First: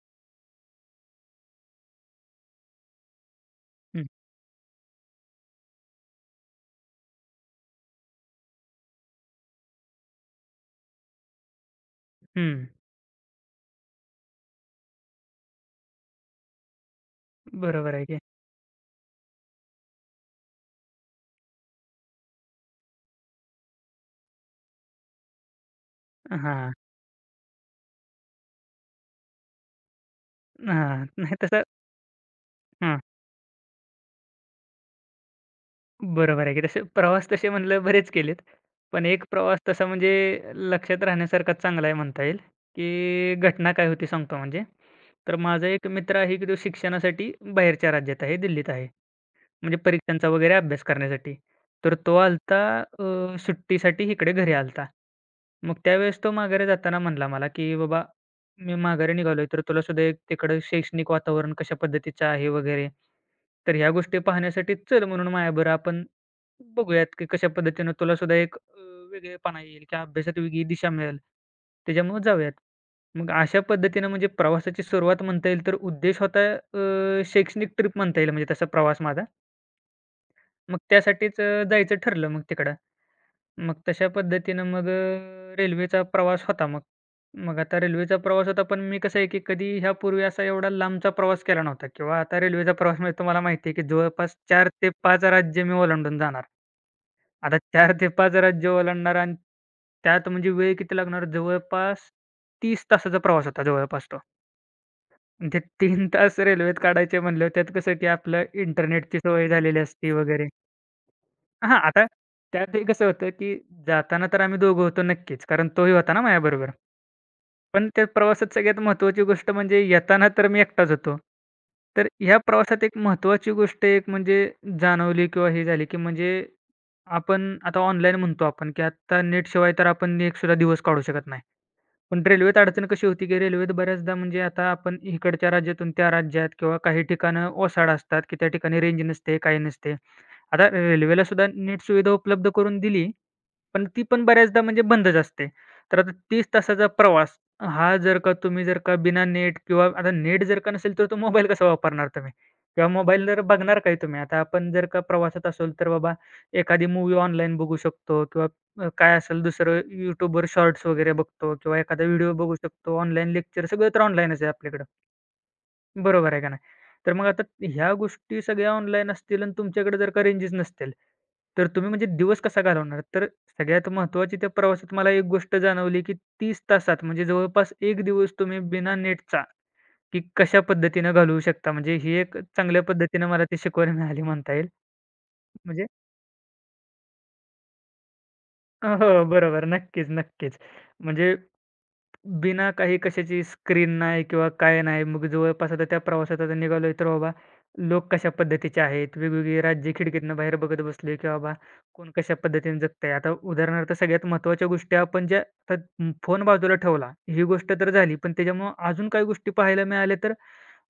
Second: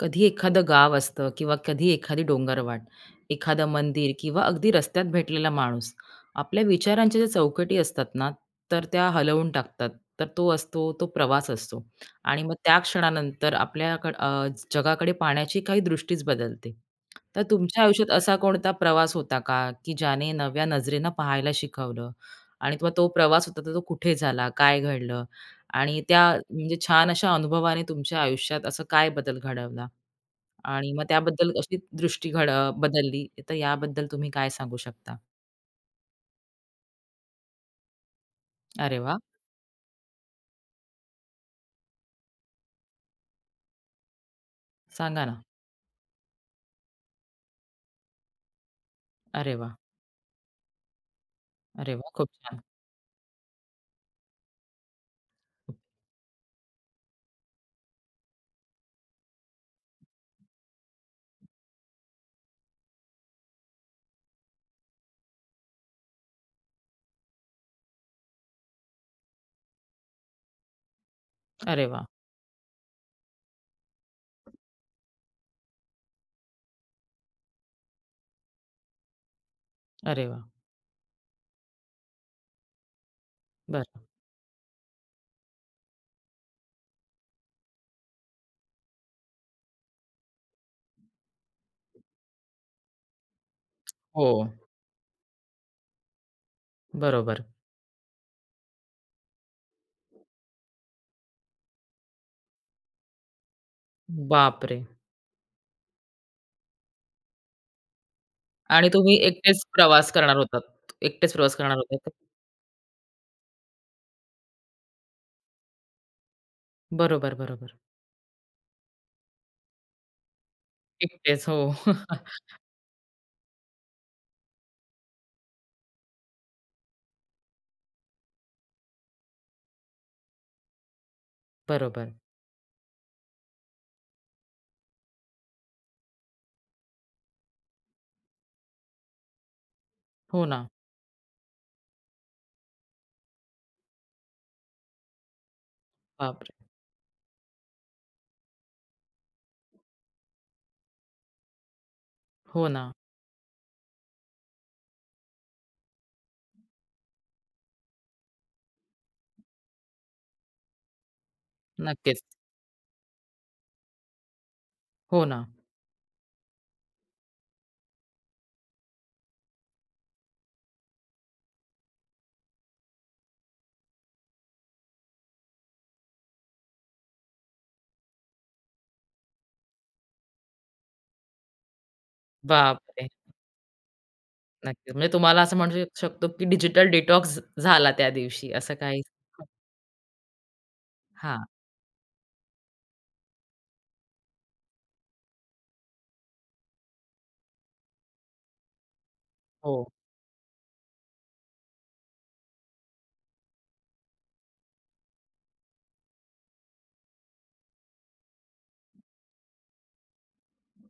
कधी एखादं गाव असतं किंवा कधी एखादी डोंगरवाट, एखादं हं, मंदिर किंवा अगदी रस्त्यात भेटलेला माणूस आपल्या विचारांच्या ज्या चौकटी असतात ना, तर त्या हलवून टाकतात. तर तो असतो, तो प्रवास असतो आणि मग हं. त्या क्षणानंतर आपल्याकडं जगाकडे पाहण्याची काही दृष्टीच बदलते. तर तुमच्या बरोबर आहे आयुष्यात की. असा कोणता प्रवास होता का, की ज्याने नव्या नजरेनं पाहायला शिकवलं आणि मग तो प्रवास होता तर तो कुठे झाला? काय घडलं? आणि त्या हां, म्हणजे छान अशा अनुभवाने तुमच्या आयुष्यात असं काय बदल घडवला? आणि मग हां. नाही त्याबद्दल तसं अशी दृष्टी हां, बदलली, तर याबद्दल तुम्ही काय सांगू शकता? बरोबर आहे की तसे प्रवास तसे म्हणलं बरेच केलेत. अरे पण वाह! एक प्रवास तसा म्हणजे लक्षात राहण्यासारखा चांगला आहे म्हणता येईल, की घटना काय होती सांगतो म्हणजे. सांगा तर ना. माझा एक मित्र आहे की तो शिक्षणासाठी बाहेरच्या राज्यात आहे, दिल्लीत आहे. अरे वाह! म्हणजे परीक्षांचा वगैरे अभ्यास करण्यासाठी. तर अरे वाह! तो खूप आलता छान. होता सुट्टीसाठी इकडे घरी आलता होता. मग त्यावेळेस तो माघारी जाताना म्हणला मला, की "बाबा, मी माघारी निघालोय, तर तुला सुद्धा एक तिकडं शैक्षणिक वातावरण कशा पद्धतीचं आहे वगैरे, तर ह्या गोष्टी पाहण्यासाठी चल म्हणून माझ्याबरोबर आपण बघूयात, की कशा पद्धतीनं तुला सुद्धा एक वेगळेपणा येईल किंवा अभ्यासात वेगळी दिशा मिळेल. अरे वाह! त्याच्यामुळे जाऊयात." मग अशा पद्धतीनं म्हणजे प्रवासाची सुरुवात म्हणता येईल, तर उद्देश होता शैक्षणिक ट्रिप म्हणता येईल म्हणजे तसा प्रवास माझा. अरे वाह! मग त्यासाठीच जायचं ठरलं मग तिकडं. मग बरं. तशा पद्धतीनं मग रेल्वेचा प्रवास होता मग. मग आता रेल्वेचा प्रवास होता, पण मी कसं आहे, की कधी ह्यापूर्वी असा एवढा लांबचा प्रवास केला नव्हता किंवा आता रेल्वेचा प्रवास म्हणजे तुम्हाला माहिती आहे, की हो, जवळपास 4 ते 5 राज्य मी ओलांडून जाणार. बरोबर. आता 4 ते 5 राज्य ओलांडणार आणि त्यात म्हणजे वेळ किती लागणार? जवळपास 30 तासाचा प्रवास होता जवळपास तो. बापरे! आणि ते 3 तास रेल्वेत काढायचे म्हणल्यावर त्यात कसं, की आपलं आणि तुम्ही इंटरनेटची सवय एकटेच झालेली असती प्रवास करणार वगैरे. होतात. एकटेच प्रवास करणार आता होतात त्यात हे कसं होतं, की जाताना तर आम्ही दोघं होतो नक्कीच, कारण तोही होता ना माझ्याबरोबर. बरोबर, बरोबर. पण त्या प्रवासात सगळ्यात महत्त्वाची गोष्ट म्हणजे येताना तर मी एकटाच होतो. एकटेच. हो. तर ह्या प्रवासात एक महत्त्वाची गोष्ट एक म्हणजे जाणवली किंवा हे झाली, की म्हणजे आपण आता ऑनलाईन म्हणतो आपण, की आता नेटशिवाय तर आपण एक सुद्धा दिवस काढू शकत नाही. बरोबर. पण रेल्वेत अडचण कशी होती, की रेल्वेत बऱ्याचदा म्हणजे आता आपण इकडच्या राज्यातून त्या राज्यात किंवा काही ठिकाणं ओसाड असतात, की त्या ठिकाणी रेंज नसते, काही नसते. हो ना. आता रेल्वेला सुद्धा नीट सुविधा उपलब्ध करून दिली पण ती पण बऱ्याचदा म्हणजे बंदच असते. तर आता 30 बापरे! तासाचा प्रवास हा जर का तुम्ही जर का बिना नेट किंवा आता नेट जर का नसेल तर तो मोबाईल कसा वापरणार तुम्ही? हो किंवा ना. मोबाईल जर बघणार काय तुम्ही? आता आपण जर का प्रवासात असेल तर बाबा एखादी मूव्ही ऑनलाईन बघू शकतो किंवा काय असेल दुसरं YouTubeवर शॉर्ट्स वगैरे बघतो किंवा एखादा नक्कीच. व्हिडिओ बघू शकतो. ऑनलाईन लेक्चर सगळं तर ऑनलाईनच आहे आपल्याकडं. हो ना. बरोबर आहे का नाही? तर मग आता ह्या गोष्टी सगळ्या ऑनलाईन असतील आणि तुमच्याकडे जर का रेंजेस नसतील, तर तुम्ही म्हणजे दिवस कसा घालवणार? तर सगळ्यात महत्त्वाची त्या प्रवासात मला एक गोष्ट जाणवली, की 30 तासात म्हणजे जवळपास एक दिवस तुम्ही बिना नेटचा, की कशा पद्धतीनं घालवू शकता. म्हणजे ही एक चांगल्या बापरे! पद्धतीनं मला ती शिकवण मिळाली म्हणता येईल. नक्कीच. म्हणजे तुम्हाला असं म्हणू म्हणजे शकतो, की डिजिटल डिटॉक्स झाला त्या दिवशी असं काही? हो, बरोबर. नक्कीच, नक्कीच. म्हणजे हां. बिना काही कशाची स्क्रीन नाही किंवा काय नाही. मग जवळपास आता त्या प्रवासात आता निघालोय, तर बाबा लोक कशा पद्धतीचे आहेत, वेगवेगळी हो. राज्य खिडकीतनं बाहेर बघत बसले, की बाबा कोण कशा पद्धतीने जगतंय. आता उदाहरणार्थ सगळ्यात महत्त्वाच्या गोष्टी आपण ज्या आता फोन बाजूला ठेवला, ही गोष्ट तर झाली. पण त्याच्यामुळं अजून काही गोष्टी पाहायला मिळाल्या, तर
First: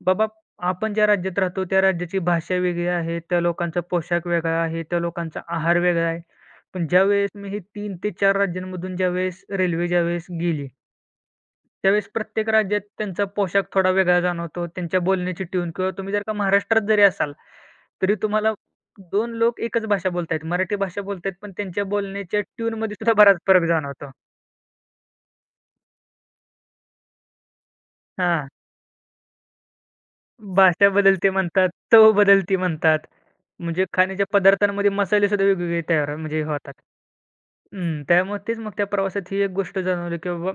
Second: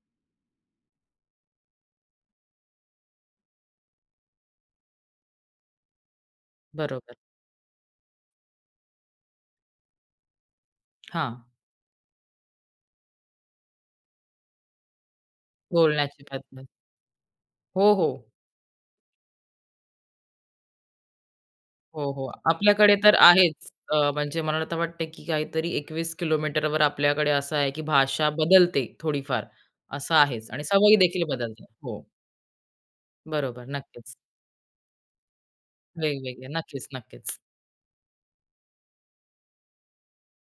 बाबा आपण ज्या राज्यात राहतो, त्या राज्याची भाषा वेगळी आहे, त्या लोकांचा पोशाख वेगळा आहे, त्या लोकांचा आहार वेगळा आहे. पण बरोबर. ज्यावेळेस मी हे 3 ते 4 राज्यांमधून ज्यावेळेस रेल्वे ज्यावेळेस गेली हां. त्यावेळेस प्रत्येक राज्यात त्यांचा पोशाख थोडा वेगळा जाणवतो. त्यांच्या बोलण्याची ट्यून किंवा तुम्ही जर बोलण्याची का पद्धत. महाराष्ट्रात जरी असाल, हो, हो. तरी तुम्हाला 2 लोक एकच भाषा बोलतायत. मराठी भाषा बोलतायत, पण त्यांच्या हो, हो. बोलण्याच्या आपल्याकडे ट्यूनमध्ये सुद्धा तर बराच फरक आहेच. जाणवतो. म्हणजे मला तर वाटतं, की काहीतरी 21 किलोमीटरवर आपल्याकडे असं आहे, की भाषा हां, बदलते थोडीफार, असं आहेच आणि भाषा सवयी देखील बदलते बदलतात. म्हणतात, हो. चव बदलती म्हणतात. बरोबर. म्हणजे नक्कीच. खाण्याच्या पदार्थांमध्ये मसाले सुद्धा वेगवेगळे तयार म्हणजे वेगवेगळ्या. होतात. नक्कीच, नक्कीच. त्यामुळे तेच मग त्या प्रवासात ही एक गोष्ट जाणवली, की बाबा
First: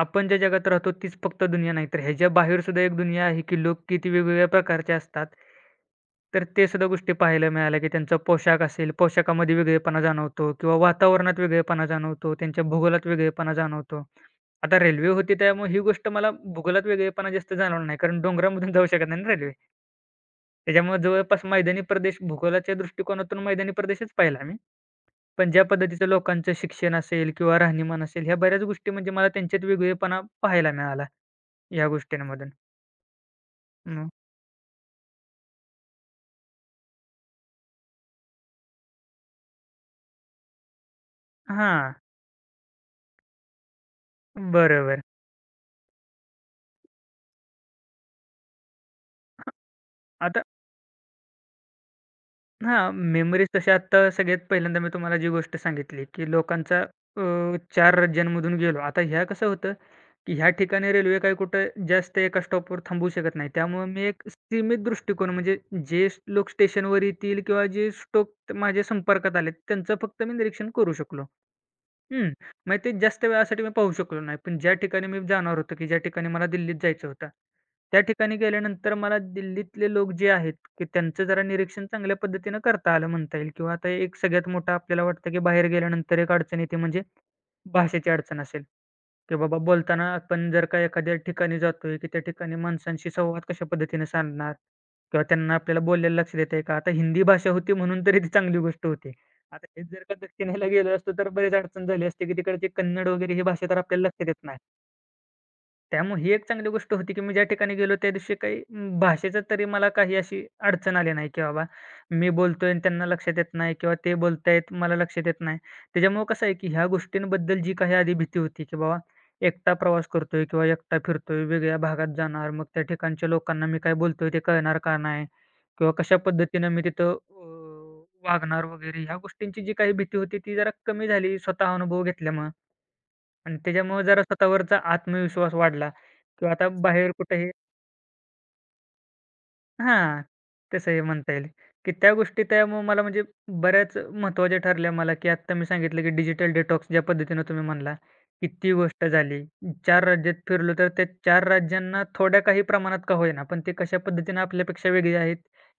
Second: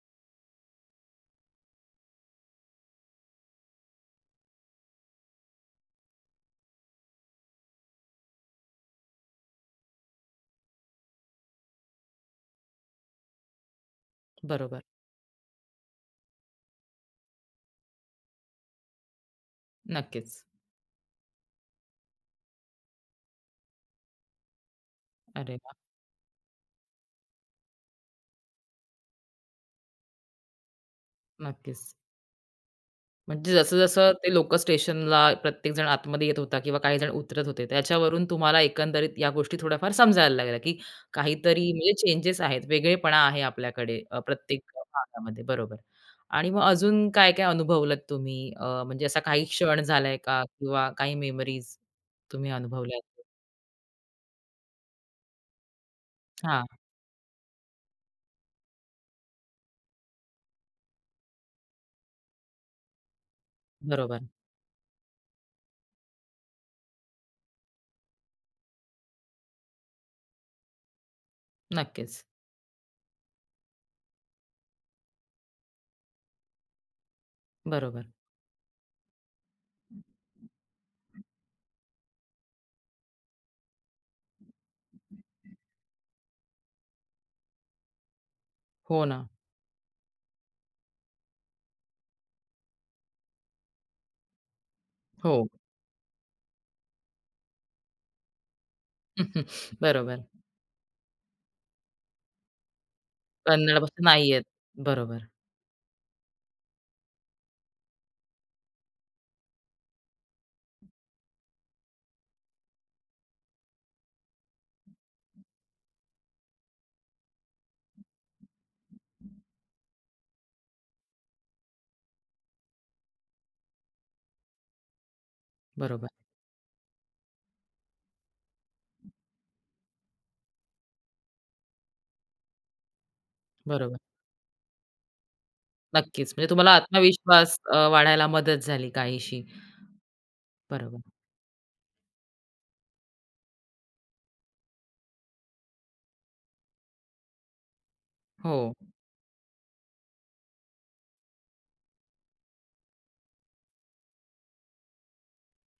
आपण ज्या जगात राहतो तीच फक्त दुनिया नाही, तर ह्याच्या बाहेर सुद्धा एक दुनिया आहे, की लोक किती वेगवेगळ्या प्रकारचे असतात. तर ते सुद्धा गोष्टी पाहायला मिळाल्या, की त्यांचा पोशाख असेल, पोशाखामध्ये वेगळेपणा जाणवतो किंवा वातावरणात वेगळेपणा जाणवतो, त्यांच्या भूगोलात वेगळेपणा जाणवतो. आता बरोबर. रेल्वे होती त्यामुळे ही गोष्ट मला भूगोलात वेगळेपणा जास्त जाणवला नाही, कारण डोंगरामधून जाऊ शकत नाही ना रेल्वे. नक्कीच. त्याच्यामुळे जवळपास मैदानी प्रदेश भूगोलाच्या दृष्टिकोनातून मैदानी प्रदेशच पाहिला मी. पण अरे ज्या वाह! पद्धतीचं लोकांचं शिक्षण असेल किंवा राहणीमान असेल, ह्या बऱ्याच गोष्टी म्हणजे मला त्यांच्यात वेगळेपणा पाहायला मिळाला नक्कीच. या गोष्टींमधून. म्हणजे मग जसं-जसं ते लोकल स्टेशनला प्रत्येकजण आतमध्ये येत होता किंवा काही जण उतरत होते, त्याच्यावरून तुम्हाला एकंदरीत या गोष्टी थोड्याफार समजायला लागल्या, की काहीतरी म्हणजे हां, चेंजेस आहेत, वेगळेपणा आहे आपल्याकडे प्रत्येक बरोबर. भागामध्ये. बरोबर. आणि मग अजून काय-काय अनुभवलत तुम्ही? म्हणजे असा काही क्षण झालाय का आता किंवा काही मेमरीज तुम्ही अनुभवल्या आहेत? मेमरीज तशा आत्ता सगळ्यात पहिल्यांदा मी तुम्हाला जी गोष्ट सांगितली, की लोकांचा अ, 4 राज्यांमधून गेलो. आता ह्या कसं होतं, की ह्या ठिकाणी रेल्वे काही कुठं जास्त एका स्टॉपवर थांबू शकत नाही. त्यामुळे मी एक बरोबर. सीमित दृष्टिकोन म्हणजे लोक स्टेशनवर येतील किंवा जे स्टोक माझ्या संपर्कात आले, त्यांचं फक्त मी निरीक्षण करू शकलो. नक्कीच. हं. मग ते जास्त वेळासाठी मी पाहू शकलो नाही. पण ज्या ठिकाणी मी जाणार होतो, की ज्या ठिकाणी मला दिल्लीत जायचं होतं, त्या बरोबर. ठिकाणी गेल्यानंतर मला दिल्लीतले लोक जे आहेत, की त्यांचं जरा निरीक्षण चांगल्या पद्धतीनं करता आलं म्हणता येईल किंवा आता एक सगळ्यात मोठा आपल्याला वाटतं, की बाहेर गेल्यानंतर एक अडचण येते म्हणजे भाषेची अडचण असेल. हो ना. की बाबा बोलताना आपण जर का एखाद्या ठिकाणी जातोय, की त्या ठिकाणी माणसांशी संवाद कशा पद्धतीने साधणार किंवा हो. त्यांना आपल्याला बोलायला लक्ष देता आहे का? आता हिंदी भाषा होती म्हणून तरी ती चांगली गोष्ट होती. आता हेच जर का बरोबर. दक्षिणेला गेलो असतो तर बरीच अडचण झाली असती, की तिकडची कन्नड वगैरे ही भाषा तर कन्नड भाषा आपल्याला लक्ष नाही देत येत. नाही. बरोबर, त्यामुळे ही एक चांगली गोष्ट होती, की मी ज्या ठिकाणी गेलो त्या दिवशी काही भाषेचं तरी मला काही अशी अडचण आली नाही, की बाबा मी बोलतोय आणि त्यांना लक्षात येत नाही किंवा ते बोलतायत मला लक्षात येत नाही. त्याच्यामुळं कसं आहे, की ह्या गोष्टींबद्दल जी काही आधी भीती होती, की बाबा एकटा प्रवास करतोय किंवा एकटा फिरतोय, वेगळ्या भागात जाणार, मग त्या ठिकाणच्या लोकांना मी काय बोलतोय ते कळणार का नाही किंवा बरोबर, कशा पद्धतीनं मी तिथं वागणार वगैरे ह्या गोष्टींची जी काही भीती होती ती जरा कमी झाली स्वतः अनुभव घेतल्यामुळं. आणि बरोबर. त्याच्यामुळे जरा स्वतःवरचा आत्मविश्वास वाढला नक्कीच. म्हणजे किंवा आता तुम्हाला बाहेर कुठेही आत्मविश्वास वाढायला मदत झाली काहीशी. हां, तसं बरोबर. हे म्हणता येईल, की त्या गोष्टी त्यामुळे मला म्हणजे बऱ्याच महत्त्वाच्या ठरल्या मला, की आत्ता मी सांगितलं, की डिजिटल डिटॉक्स ज्या पद्धतीनं तुम्ही म्हणला, की हो. ती गोष्ट झाली. 4 राज्यात फिरलो तर त्या 4 राज्यांना थोड्या काही प्रमाणात का होईना, पण ते कशा पद्धतीनं आपल्यापेक्षा वेगळी आहेत,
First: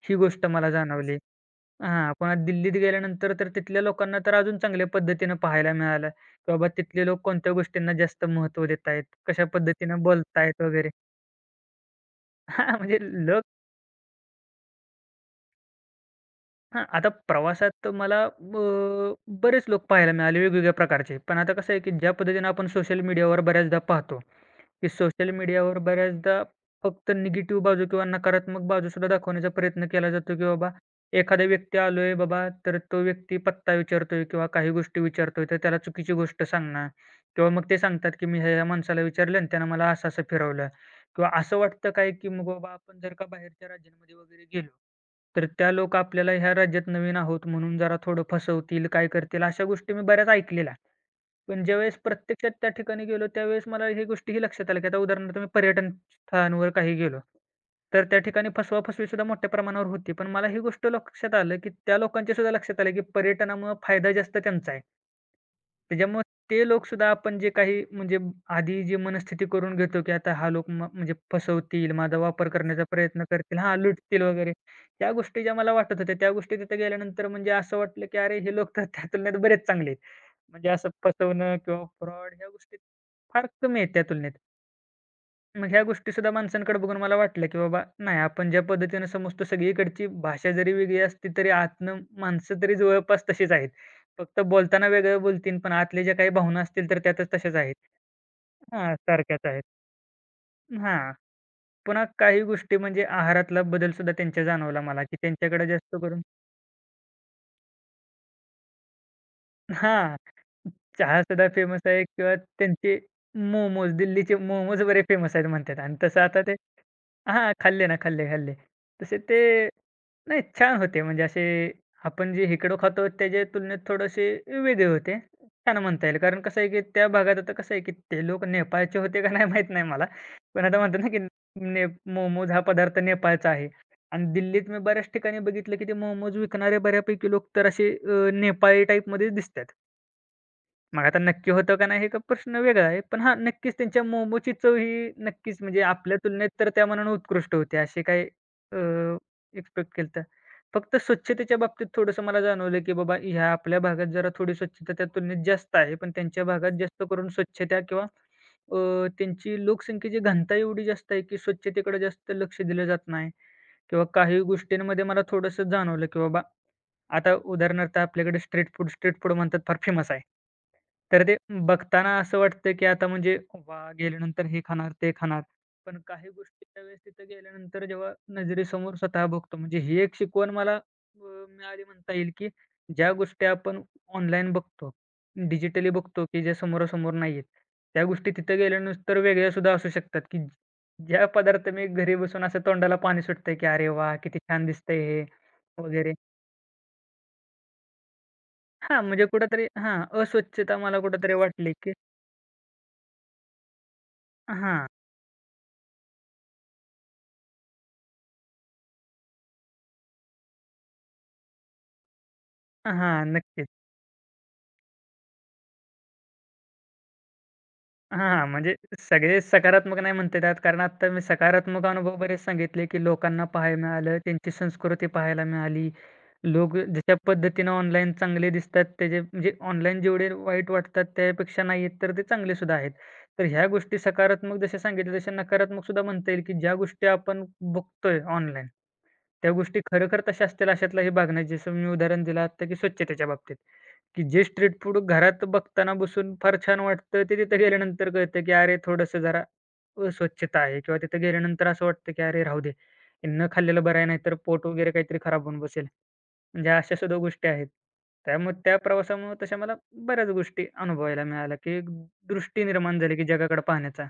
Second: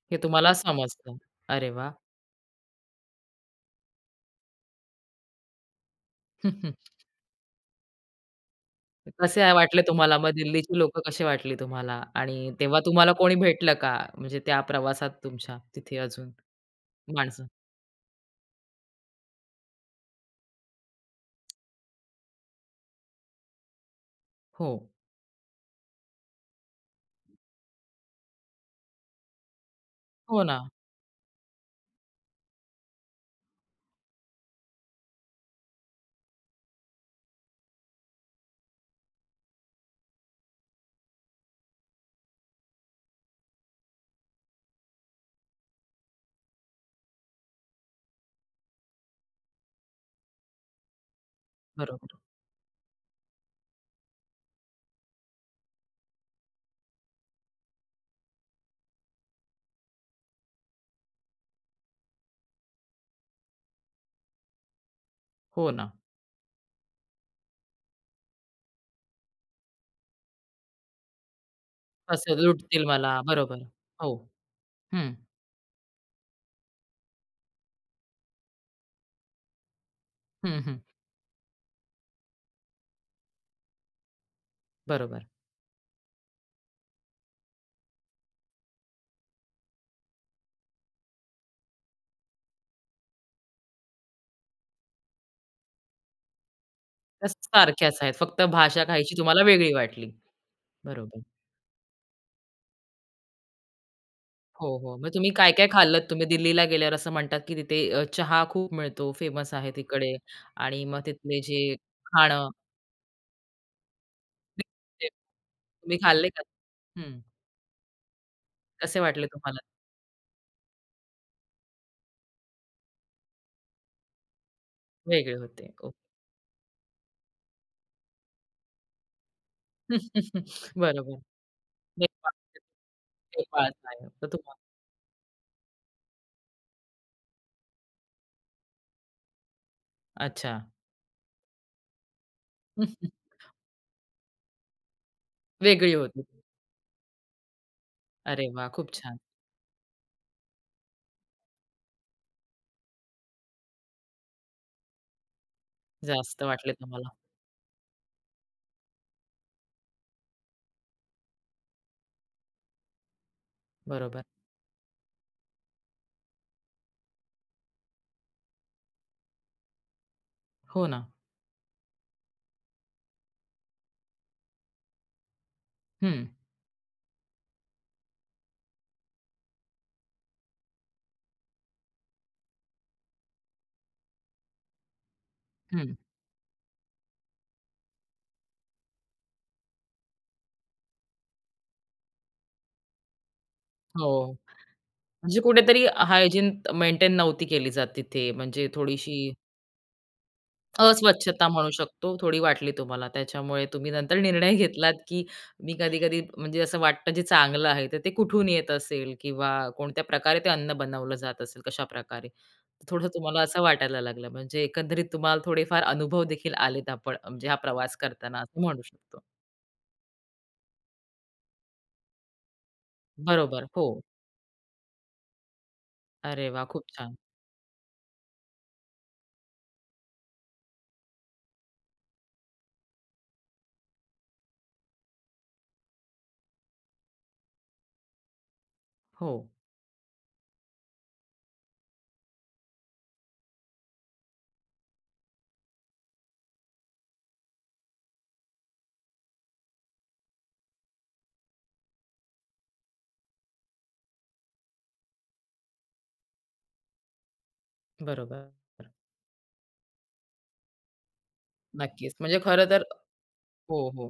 ही हे गोष्ट तुम्हाला मला समजलं. जाणवली. अरे वाह! पुन्हा दिल्लीत गेल्यानंतर तर तिथल्या लोकांना तर अजून चांगल्या पद्धतीनं पाहायला मिळालं, की बाबा तिथले लोक कोणत्या गोष्टींना जास्त महत्त्व देत आहेत, कसे कशा आहे वाटले पद्धतीनं तुम्हाला मग बोलतायत दिल्लीची वगैरे. लोकं कशी वाटली तुम्हाला? आणि हां, तेव्हा म्हणजे तुम्हाला कोणी भेटलं का? म्हणजे त्या प्रवासात तुमच्या तिथे अजून आता माणसं? प्रवासात तर मला बरेच लोक पाहायला मिळाले वेगवेगळ्या प्रकारचे. पण आता कसं आहे, की ज्या पद्धतीनं आपण सोशल मीडियावर बऱ्याचदा पाहतो, हो. की सोशल मीडियावर बऱ्याचदा फक्त निगेटिव्ह बाजू किंवा नकारात्मक बाजूसुद्धा दाखवण्याचा प्रयत्न केला जातो, हो की ना. बाबा एखादा व्यक्ती आलोय बाबा, तर तो व्यक्ती पत्ता विचारतोय किंवा काही गोष्टी विचारतोय, तर त्याला चुकीची गोष्ट सांगणं किंवा मग ते सांगतात, की मी ह्या-ह्या माणसाला विचारलं आणि त्यानं मला असं-असं फिरवलं किंवा असं वाटतं काय, की मग बाबा आपण जर का बाहेरच्या राज्यांमध्ये वगैरे गेलो तर त्या लोकं आपल्याला ह्या राज्यात नवीन आहोत म्हणून जरा थोडं फसवतील, काय करतील, अशा गोष्टी मी बऱ्याच ऐकलेल्या. पण ज्यावेळेस बरोबर. प्रत्यक्षात त्या ठिकाणी गेलो, त्यावेळेस मला ह्या गोष्टीही लक्षात आल्या, की आता उदाहरणार्थ मी पर्यटन स्थळांवर काही गेलो, तर त्या ठिकाणी फसवा-फसवीसुद्धा मोठ्या प्रमाणावर होती. पण मला ही गोष्ट लक्षात आलं, की त्या लोकांच्यासुद्धा लक्षात आलं, की पर्यटनामुळं फायदा जास्त त्यांचा आहे. हो ना. त्याच्यामुळे ते लोकसुद्धा आपण जे काही म्हणजे आधी जी मनस्थिती करून घेतो, की आता हा लोक म्हणजे फसवतील, माझा असं वापर लुटतील करण्याचा मला. प्रयत्न करतील बरोबर. हो. लुटतील वगैरे. त्या हं. गोष्टी ज्या मला वाटत होत्या, त्या गोष्टी तिथे गेल्यानंतर म्हणजे असं वाटलं, की अरे हे लोक तर त्या तुलनेत बरेच चांगले आहेत. हं, म्हणजे हं. असं फसवणं किंवा फ्रॉड ह्या गोष्टी फार कमी आहेत त्या तुलनेत. बरोबर. मग ह्या गोष्टीसुद्धा माणसांकडे बघून मला वाटलं, की बाबा नाही आपण ज्या पद्धतीनं समजतो सगळीकडची भाषा जरी वेगळी असली तरी आतनं माणसं तरी जवळपास तशीच आहेत. फक्त बोलताना वेगळं बोलतील पण आतल्या ज्या काही भावना असतील तर त्या त्यातच तशाच आहेत. सारख्याच आहेत. फक्त भाषा काहीशी तुम्हाला सारख्याच आहेत. वेगळी वाटली. हां, बरोबर. पुन्हा काही गोष्टी म्हणजे आहारातला बदलसुद्धा त्यांच्या हो, जाणवला हो. मला, मग की तुम्ही त्यांच्याकडे काय-काय जास्त खाल्लत? करून तुम्ही दिल्लीला गेल्यावर असं म्हणतात, की तिथे चहा खूप मिळतो, फेमस आहे तिकडे हां, आणि मग तिथले चहासुद्धा जे फेमस आहे किंवा खाणं त्यांचे मोमोज, दिल्लीचे मोमोज बरे ते फेमस आहेत म्हणतात आणि तुम्ही तसं खाल्ले का? आता ते हं. खाल्ले ना, खाल्ले, खाल्ले. कसे तसे वाटले ते तुम्हाला? नाही छान होते म्हणजे असे आपण जे इकडं खातो त्याच्या तुलनेत थोडेसे वेगळे होते. वेगळे होते. छान ओके. म्हणता येईल. कारण कसं आहे, की त्या भागात आता कसं आहे, की ते लोक नेपाळचे होते का नाही माहीत नाही मला. पण आता म्हणतात ना, बरोबर. की ने नेपाळ, मोमोज हा पदार्थ नेपाळचा आहे. नेपाळचा आहे तर आणि तुम्हाला दिल्लीत मी बऱ्याच ठिकाणी बघितलं, की ते मोमोज विकणारे बऱ्यापैकी लोक तर असे नेपाळी टाईपमध्येच दिसतात. अच्छा. मग आता नक्की होतं का नाही, हे का प्रश्न वेगळा आहे. पण हा नक्कीच त्यांच्या मोमोची चव ही नक्कीच म्हणजे वेगळी आपल्या होती. तुलनेत तर त्या मानानं उत्कृष्ट होते. असे काही अरे वाह! अ, खूप छान. एक्सपेक्ट केलं होतं. फक्त स्वच्छतेच्या बाबतीत थोडंसं मला जाणवलं, की बाबा ह्या आपल्या भागात जरा थोडी स्वच्छता त्या तुलनेत जास्त आहे. पण जास्त त्यांच्या भागात वाटले जास्त तुम्हाला. करून स्वच्छता किंवा त्यांची लोकसंख्येची घनता एवढी जास्त आहे, की स्वच्छतेकडे जास्त लक्ष दिलं जात नाही किंवा बरोबर. काही गोष्टींमध्ये मला थोडंसं जाणवलं, की बाबा आता उदाहरणार्थ आपल्याकडे स्ट्रीट फूड स्ट्रीट फूड म्हणतात फार फेमस आहे. हो ना. तर ते बघताना असं वाटतं, की आता म्हणजे वा गेल्यानंतर हे खाणार, ते खाणार. पण हं, काही गोष्टी त्यावेळेस तिथं गेल्यानंतर जेव्हा नजरेसमोर स्वतः बघतो म्हणजे ही एक शिकवण मला मिळाली म्हणता येईल, की ज्या गोष्टी आपण ऑनलाईन बघतो, डिजिटली हं. बघतो, की ज्या समोरासमोर नाही आहेत, त्या गोष्टी तिथं गेल्यानंतर वेगळ्या सुद्धा असू शकतात, की ज्या पदार्थ मी घरी बसून असं तोंडाला पाणी सुटतंय, की "अरे वाह! हो. किती छान दिसतंय हे" म्हणजे कुठेतरी वगैरे. हायजीन मेंटेन नव्हती केली जात तिथे. म्हणजे हां, म्हणजे थोडीशी कुठेतरी हां, अस्वच्छता मला कुठेतरी अस्वच्छता म्हणू वाटली, की शकतो, थोडी वाटली तुम्हाला. त्याच्यामुळे तुम्ही नंतर निर्णय हां, घेतलात, की मी कधी-कधी म्हणजे असं वाटतं जे चांगलं आहे, तर ते कुठून येत असेल किंवा कोणत्या प्रकारे ते अन्न बनवलं जात असेल, कशाप्रकारे? थोडं हां, तुम्हाला असं नक्कीच. वाटायला लागलं. म्हणजे एकंदरीत तुम्हाला थोडेफार अनुभव देखील आलेत आपण म्हणजे हा प्रवास करताना हां, असं म्हणजे म्हणू शकतो. सगळे सकारात्मक नाही म्हणता येतात कारण आत्ता मी सकारात्मक अनुभव बरेच सांगितले, की लोकांना बरोबर. पाहायला हो. मिळालं, त्यांची संस्कृती पाहायला मिळाली. अरे वाह! लोक खूप छान. जशा पद्धतीनं ऑनलाईन चांगले दिसतात त्याचे म्हणजे ऑनलाईन जेवढे वाईट वाटतात त्यापेक्षा नाही आहेत, तर ते चांगले सुद्धा आहेत. तर ह्या गोष्टी सकारात्मक जशा सांगितल्या तशा नकारात्मक सुद्धा म्हणता येईल, की ज्या गोष्टी आपण बघतोय ऑनलाईन हो. त्या गोष्टी खरोखर तशा असतील अशातला हे भाग नाही. जसं मी उदाहरण दिलं आत्ता, की स्वच्छतेच्या बाबतीत, की जे स्ट्रीट फूड घरात बघताना बसून फार छान वाटतं, ते तिथे गेल्यानंतर कळतं, की अरे थोडंसं जरा अस्वच्छता आहे किंवा तिथे गेल्यानंतर असं वाटतं, की अरे राहू दे, हे न खाल्लेलं बरं आहे, नाहीतर पोट वगैरे काहीतरी खराब होऊन बसेल. म्हणजे अशा सुद्धा गोष्टी आहेत. बरोबर. त्यामुळे त्या प्रवासामुळे तशा मला बऱ्याच गोष्टी अनुभवायला मिळाल्या, की एक नक्कीच. म्हणजे दृष्टी खरं तर निर्माण झाली, की जगाकडे हो, पाहण्याचा. हो.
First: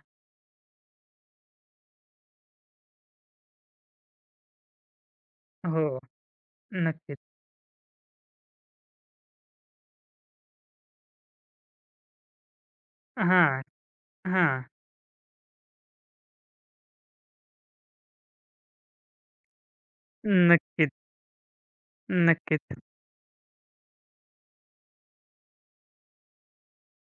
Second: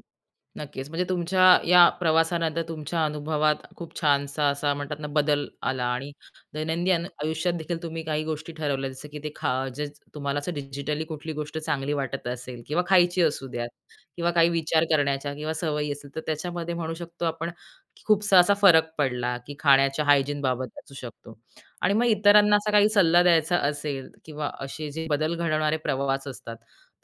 नक्कीच. म्हणजे तुमच्या या प्रवासानंतर तुमच्या अनुभवात खूप छानसा असा म्हणतात ना बदल हो, आला आणि दैनंदिन नक्कीच. आयुष्यात देखील तुम्ही काही गोष्टी ठरवल्या जसं की ते खा जे तुम्हाला असं डिजिटली कुठली गोष्ट चांगली वाटत असेल किंवा खायची असू हां, द्यात किंवा काही हां. विचार करण्याच्या किंवा सवयी असेल तर त्याच्यामध्ये म्हणू शकतो आपण की खूपसा असा फरक पडला की खाण्याच्या हायजीन बाबत नक्कीच, असू शकतो. आणि मग इतरांना असा नक्कीच. काही सल्ला द्यायचा असेल किंवा असे जे बदल घडवणारे प्रवास असतात,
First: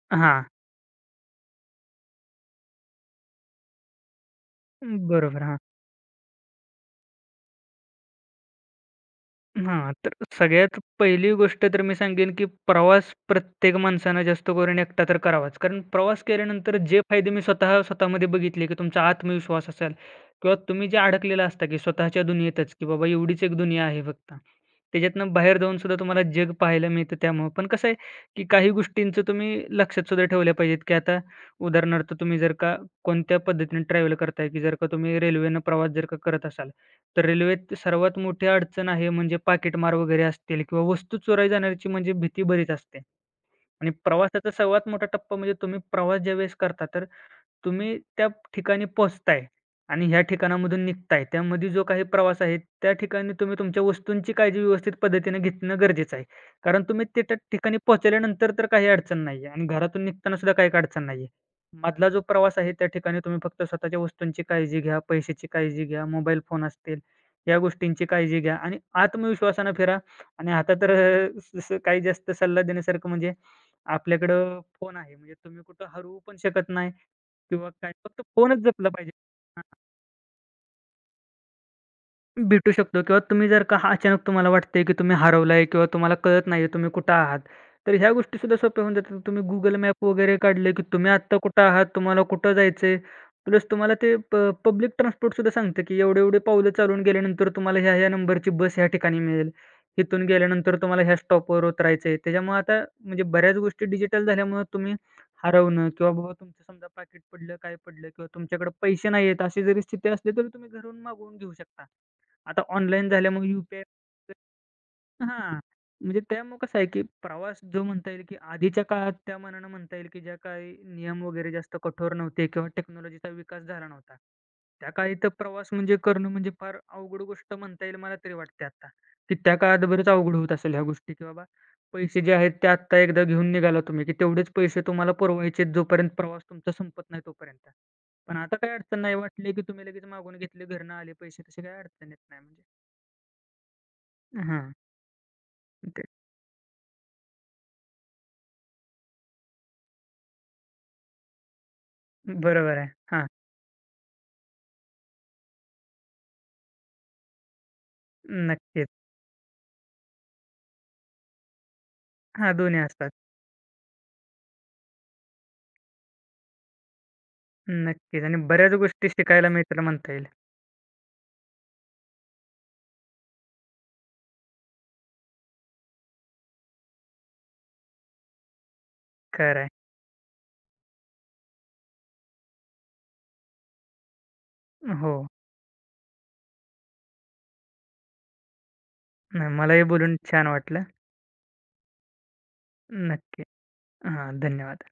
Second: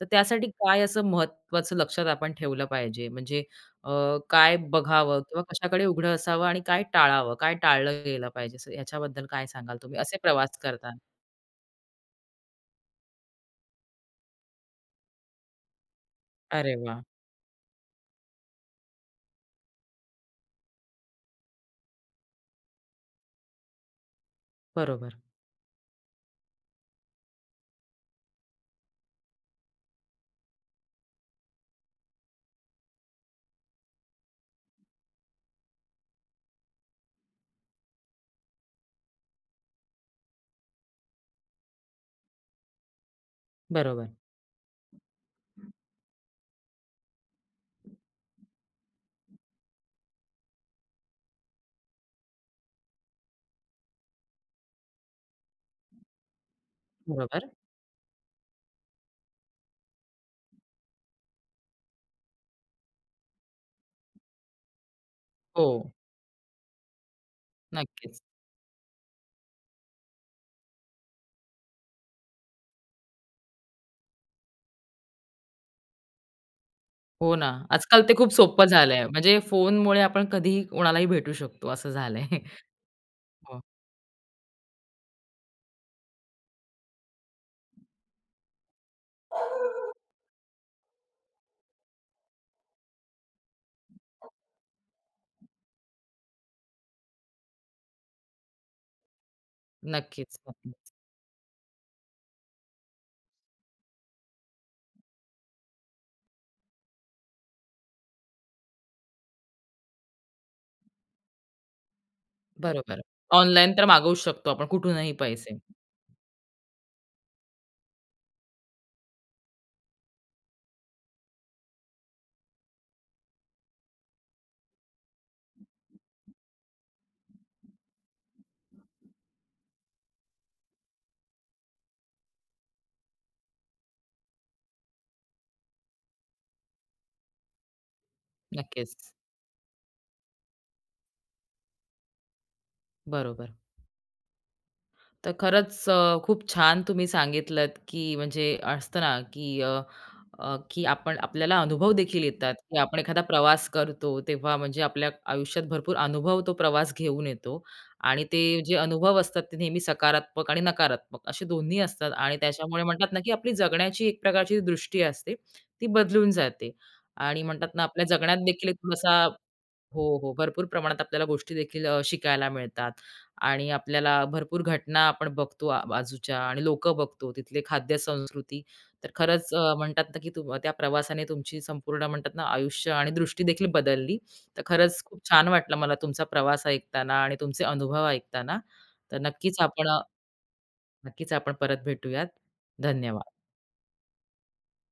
तर हां. त्यासाठी काय असं महत्त्वाचं लक्षात आपण ठेवलं पाहिजे? म्हणजे काय बघावं किंवा बरोबर. हां. कशाकडे उघडं असावं आणि काय टाळावं, काय टाळलं गेलं पाहिजे असं याच्याबद्दल काय सांगाल हां. तुम्ही? तर असे प्रवास सगळ्यात करता. पहिली गोष्ट तर मी सांगेन, की प्रवास प्रत्येक माणसानं जास्त करून एकटा तर करावाच. कारण प्रवास अरे केल्यानंतर वा जे फायदे मी स्वतः स्वतःमध्ये बघितले, की तुमचा आत्मविश्वास असेल किंवा तुम्ही जे अडकलेला असता, की स्वतःच्या दुनियेतच, की बाबा एवढीच एक दुनिया आहे फक्त. बरोबर, त्याच्यातनं बाहेर जाऊन सुद्धा तुम्हाला जग पाहायला मिळतं त्यामुळं. पण कसं आहे, की काही गोष्टींचं तुम्ही लक्षात सुद्धा ठेवल्या पाहिजेत, की आता उदाहरणार्थ तुम्ही जर का कोणत्या पद्धतीने ट्रॅव्हल करताय, की जर का तुम्ही रेल्वेनं प्रवास जर का करत असाल तर रेल्वेत सर्वात मोठी अडचण आहे म्हणजे पाकीटमार वगैरे असतील किंवा वस्तू चोराई जाण्याची म्हणजे भीती बरीच असते. आणि बरोबर, प्रवासाचा सर्वात मोठा टप्पा म्हणजे तुम्ही प्रवास ज्यावेळेस करता, तर तुम्ही त्या ठिकाणी पोहोचताय आणि ह्या ठिकाणामधून निघताय. त्यामध्ये जो काही प्रवास आहे, त्या ठिकाणी तुम्ही तुमच्या वस्तूंची काळजी व्यवस्थित पद्धतीने घेणं गरजेचं आहे. कारण तुम्ही ते त्या बरोबर. ठिकाणी पोहोचल्यानंतर तर काही अडचण नाहीये आणि घरातून निघताना सुद्धा काही अडचण नाहीये. मधला जो प्रवास आहे, त्या ठिकाणी तुम्ही फक्त स्वतःच्या वस्तूंची काळजी घ्या, पैशाची काळजी हो, घ्या, मोबाईल फोन असतील, या गोष्टींची नक्कीच. काळजी घ्या आणि आत्मविश्वासानं फिरा आणि आता तर अ, स स काही जास्त सल्ला देण्यासारखं म्हणजे आपल्याकडं फोन आहे म्हणजे तुम्ही कुठं हरवू पण शकत नाही हो ना, किंवा काय आजकाल ते फक्त खूप फोनच सोपं जपला झालंय. पाहिजे. म्हणजे फोनमुळे आपण कधीही कोणालाही भेटू शकतो असं झालंय. भेटू शकतो किंवा तुम्ही हो, जर का अचानक तुम्हाला वाटतंय, की तुम्ही हरवलाय किंवा तुम्हाला कळत नाहीये तुम्ही कुठं आहात. तर ह्या गोष्टीसुद्धा सोप्या होऊन जातात. तुम्ही Google मॅप वगैरे काढले, की तुम्ही आत्ता कुठं आहात, तुम्हाला कुठं जायचंय. प्लस तुम्हाला ते पब्लिक ट्रान्सपोर्टसुद्धा सांगतं, की एवढे-एवढे पावलं चालून गेल्यानंतर तुम्हाला ह्या-ह्या नंबरची बस ह्या ठिकाणी मिळेल. इथून नक्कीच, गेल्यानंतर नक्कीच. तुम्हाला ह्या स्टॉपवर उतरायचंय. त्याच्यामुळे आता म्हणजे बऱ्याच गोष्टी डिजिटल झाल्यामुळे तुम्ही हरवणं किंवा बाबा तुमचं समजा पाकीट पडलं, काय पडलं किंवा तुमच्याकडे पैसे नाहीयेत, अशी जरी स्थिती असली तरी तुम्ही घरून मागवून घेऊ शकता. आता बरोबर. ऑनलाईन झाल्यामुळे ऑनलाईन UPI तर मागवू शकतो आपण कुठूनही पैसे. हां, म्हणजे त्यामुळे कसं आहे, की प्रवास जो म्हणता येईल, की आधीच्या काळात त्या मानानं म्हणता येईल, की ज्या काही नियम वगैरे जास्त कठोर नव्हते किंवा टेक्नॉलॉजीचा विकास झाला नव्हता. त्या काळी तर प्रवास म्हणजे करणं म्हणजे फार अवघड गोष्ट म्हणता येईल मला तरी वाटते आता, की त्या काळात बरंच अवघड होत असेल ह्या गोष्टी, की बाबा पैसे जे आहेत ते आत्ता एकदा घेऊन निघाला तुम्ही, की तेवढेच पैसे तुम्हाला पुरवायचे जोपर्यंत प्रवास तुमचा संपत नाही तोपर्यंत. पण आता काही अडचण नक्कीच, नाही, वाटली की तुम्ही लगेच मागून घेतले, घरनं आले पैसे, तशी काही अडचण येत नाही म्हणजे. बरोबर. हां, तर खरंच ते खूप छान तुम्ही सांगितलंत, की म्हणजे असतं ना, की अ, अ, की आपण आपल्याला अनुभव देखील येतात, की बरोबर आहे. आपण एखादा हां, प्रवास करतो तेव्हा म्हणजे आपल्या आयुष्यात भरपूर अनुभव तो प्रवास घेऊन येतो आणि ते जे नक्कीच. अनुभव असतात ते नेहमी सकारात्मक आणि नकारात्मक असे दोन्ही असतात आणि हां, दोन्ही त्याच्यामुळे असतात. म्हणतात ना, की आपली जगण्याची एक प्रकारची दृष्टी असते ती बदलून जाते आणि म्हणतात ना, आपल्या नक्कीच जगण्यात आणि देखील बऱ्याच एक गोष्टी थोडासा शिकायला मिळतील हो, म्हणता येईल. हो. भरपूर प्रमाणात आपल्याला गोष्टी देखील शिकायला मिळतात आणि आपल्याला भरपूर घटना आपण बघतो बाजूच्या आणि लोकं बघतो, तिथले खाद्य संस्कृती. तर खरंच खरं आहे. म्हणतात ना, की त्या प्रवासाने तुमची संपूर्ण म्हणतात ना, आयुष्य आणि दृष्टी देखील बदलली. तर खरंच हो. खूप छान वाटलं मला तुमचा प्रवास ऐकताना आणि तुमचे अनुभव ऐकताना. तर नाही नक्कीच मलाही आपण बोलून छान वाटलं. नक्कीच आपण परत भेटूयात. धन्यवाद. नक्की. हां, धन्यवाद.